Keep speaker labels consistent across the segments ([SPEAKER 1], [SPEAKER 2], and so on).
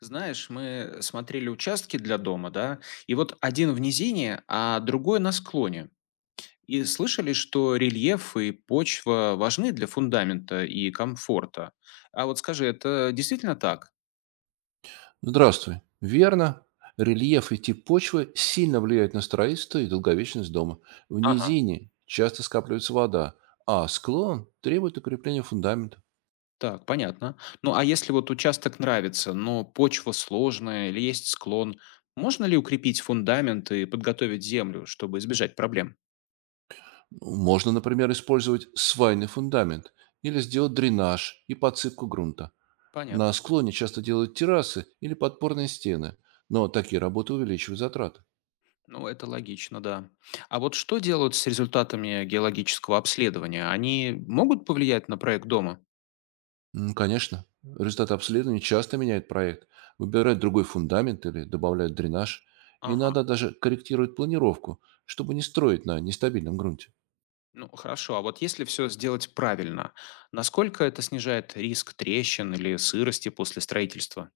[SPEAKER 1] Знаешь, мы смотрели участки для дома, да, и вот один в низине, а другой на склоне. И слышали, что рельеф и почва важны для фундамента и комфорта. А вот скажи, это действительно так?
[SPEAKER 2] Здравствуй. Верно. Рельеф и тип почвы сильно влияют на строительство и долговечность дома. В
[SPEAKER 1] Ага,
[SPEAKER 2] низине часто скапливается вода, а склон требует укрепления фундамента.
[SPEAKER 1] так, понятно. Ну а если вот участок нравится, но почва сложная или есть склон, можно ли укрепить фундамент и подготовить землю, чтобы избежать проблем?
[SPEAKER 2] Ну, можно, например, использовать свайный фундамент или сделать дренаж и подсыпку грунта. На
[SPEAKER 1] Понятно.
[SPEAKER 2] склоне часто делают террасы или подпорные стены, но такие работы увеличивают затраты.
[SPEAKER 1] Ну, это логично, да. А вот что делают с результатами геологического обследования? Они могут повлиять на проект дома?
[SPEAKER 2] Конечно. Результаты обследований часто меняют проект, выбирают другой фундамент или добавляют дренаж.
[SPEAKER 1] Ага,
[SPEAKER 2] Иногда даже корректируют планировку, чтобы не строить на нестабильном грунте.
[SPEAKER 1] ну хорошо. А вот если все сделать правильно, насколько это снижает риск трещин или сырости после строительства?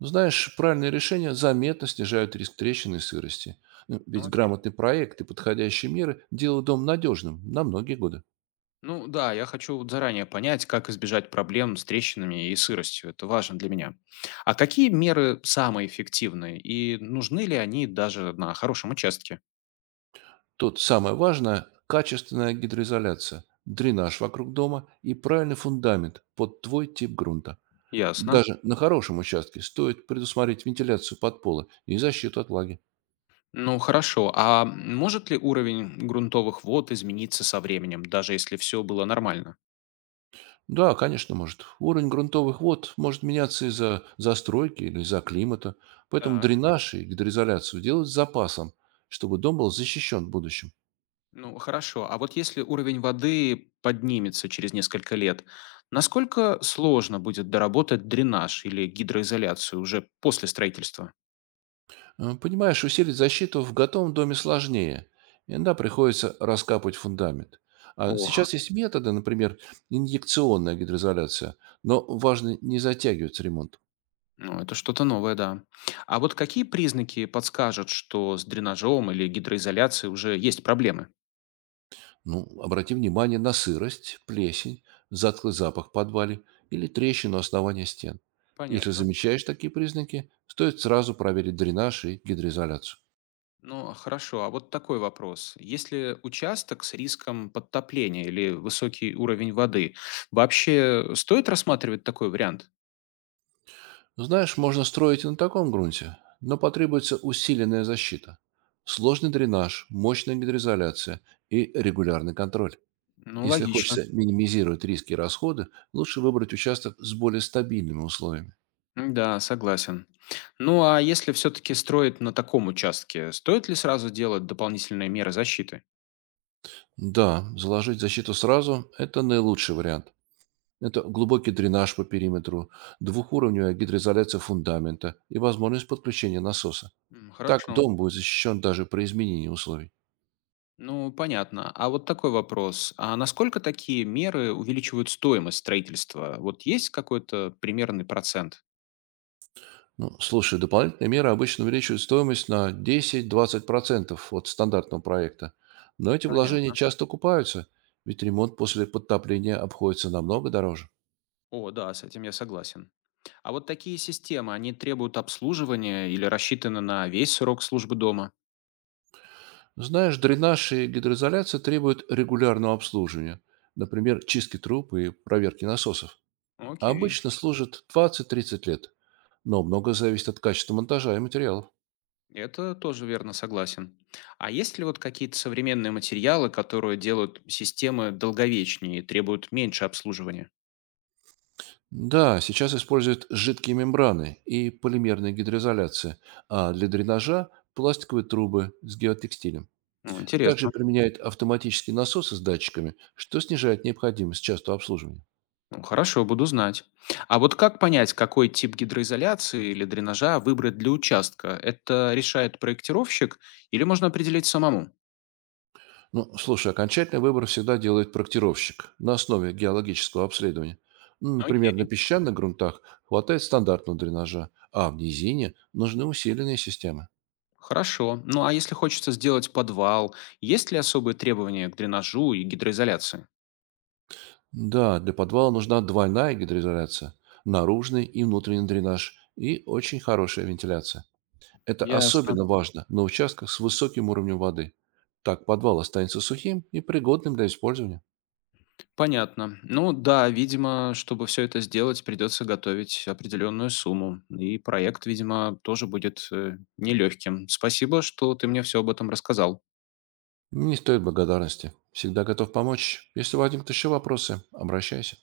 [SPEAKER 2] Но знаешь, правильные решения заметно снижают риск трещины и сырости. Ну,
[SPEAKER 1] Ну,
[SPEAKER 2] ведь
[SPEAKER 1] окей.
[SPEAKER 2] грамотный проект и подходящие меры делают дом надежным на многие годы.
[SPEAKER 1] Ну да, я хочу вот заранее понять, как избежать проблем с трещинами и сыростью. Это важно для меня. А какие меры самые эффективные и нужны ли они даже на хорошем участке?
[SPEAKER 2] Тут самое важное– качественная гидроизоляция, дренаж вокруг дома и правильный фундамент под твой тип грунта.
[SPEAKER 1] Ясно.
[SPEAKER 2] Даже на хорошем участке стоит предусмотреть вентиляцию подпола и защиту от влаги.
[SPEAKER 1] Ну хорошо, а может ли уровень грунтовых вод измениться со временем, даже если все было нормально?
[SPEAKER 2] Да, конечно, может. Уровень грунтовых вод может меняться из-за застройки или из-за климата, поэтому
[SPEAKER 1] Так.
[SPEAKER 2] дренаж и гидроизоляцию делают с запасом, чтобы дом был защищен в будущем.
[SPEAKER 1] Ну хорошо, а вот если уровень воды поднимется через несколько лет, насколько сложно будет доработать дренаж или гидроизоляцию уже после строительства?
[SPEAKER 2] Понимаешь, усилить защиту в готовом доме сложнее. Иногда приходится раскапывать фундамент. А
[SPEAKER 1] Ох,
[SPEAKER 2] сейчас есть методы, например, инъекционная гидроизоляция, но важно не затягивать ремонт.
[SPEAKER 1] ну это что-то новое, да. А вот какие признаки подскажут, что с дренажом или гидроизоляцией уже есть проблемы?
[SPEAKER 2] Ну, обрати внимание на сырость, плесень, затклый запах в подвале или трещину основания стен. Если
[SPEAKER 1] Понятно.
[SPEAKER 2] замечаешь такие признаки, стоит сразу проверить дренаж и гидроизоляцию.
[SPEAKER 1] Ну, хорошо. А вот такой вопрос. Если участок с риском подтопления или высокий уровень воды, вообще стоит рассматривать такой вариант?
[SPEAKER 2] Знаешь, можно строить и на таком грунте, но потребуется усиленная защита. Сложный дренаж, мощная гидроизоляция и регулярный контроль.
[SPEAKER 1] Ну,
[SPEAKER 2] Если
[SPEAKER 1] логично.
[SPEAKER 2] хочется минимизировать риски и расходы, лучше выбрать участок с более стабильными условиями.
[SPEAKER 1] Да, согласен. Ну, а если все-таки строить на таком участке, стоит ли сразу делать дополнительные меры защиты?
[SPEAKER 2] Да, заложить защиту сразу– это наилучший вариант. Это глубокий дренаж по периметру, двухуровневая гидроизоляция фундамента и возможность подключения насоса. Так
[SPEAKER 1] Хорошо.
[SPEAKER 2] дом будет защищен даже при изменении условий.
[SPEAKER 1] Ну, понятно. А вот такой вопрос. А насколько такие меры увеличивают стоимость строительства? Вот есть какой-то примерный процент?
[SPEAKER 2] Ну, слушай, дополнительные меры обычно увеличивают стоимость на 10-20% от стандартного проекта. Но эти вложения
[SPEAKER 1] Понятно.
[SPEAKER 2] часто окупаются, ведь ремонт после подтопления обходится намного дороже.
[SPEAKER 1] О, да, с этим я согласен. А вот такие системы, они требуют обслуживания или рассчитаны на весь срок службы дома?
[SPEAKER 2] Знаешь, дренаж и гидроизоляция требуют регулярного обслуживания, например, чистки труб и проверки насосов. А
[SPEAKER 1] Окей,
[SPEAKER 2] обычно служат 20-30 лет. Но многое зависит от качества монтажа и материалов.
[SPEAKER 1] это тоже верно, согласен. А есть ли вот какие-то современные материалы, которые делают системы долговечнее и требуют меньше обслуживания?
[SPEAKER 2] Да, сейчас используют жидкие мембраны и полимерные гидроизоляции, а для дренажа– пластиковые трубы с геотекстилем.
[SPEAKER 1] Ну,
[SPEAKER 2] Также
[SPEAKER 1] интересно.
[SPEAKER 2] применяют автоматические насосы с датчиками, что снижает необходимость частого обслуживания.
[SPEAKER 1] Ну, хорошо, буду знать. А вот как понять, какой тип гидроизоляции или дренажа выбрать для участка? Это решает проектировщик или можно определить самому?
[SPEAKER 2] Ну, слушай, окончательный выбор всегда делает проектировщик на основе геологического обследования. Ну, например, на
[SPEAKER 1] Окей.
[SPEAKER 2] песчаных грунтах хватает стандартного дренажа, а в низине нужны усиленные системы.
[SPEAKER 1] Хорошо. Ну а если хочется сделать подвал, есть ли особые требования к дренажу и гидроизоляции?
[SPEAKER 2] Да, для подвала нужна двойная гидроизоляция, наружный и внутренний дренаж и очень хорошая вентиляция. Это
[SPEAKER 1] Ясно.
[SPEAKER 2] особенно важно на участках с высоким уровнем воды. Так подвал останется сухим и пригодным для использования.
[SPEAKER 1] Понятно. Ну да, видимо, чтобы все это сделать, придется готовить определенную сумму. И проект, видимо, тоже будет нелегким. Спасибо, что ты мне все об этом рассказал.
[SPEAKER 2] Не стоит благодарности. Всегда готов помочь. Если возникнут еще вопросы, обращайся.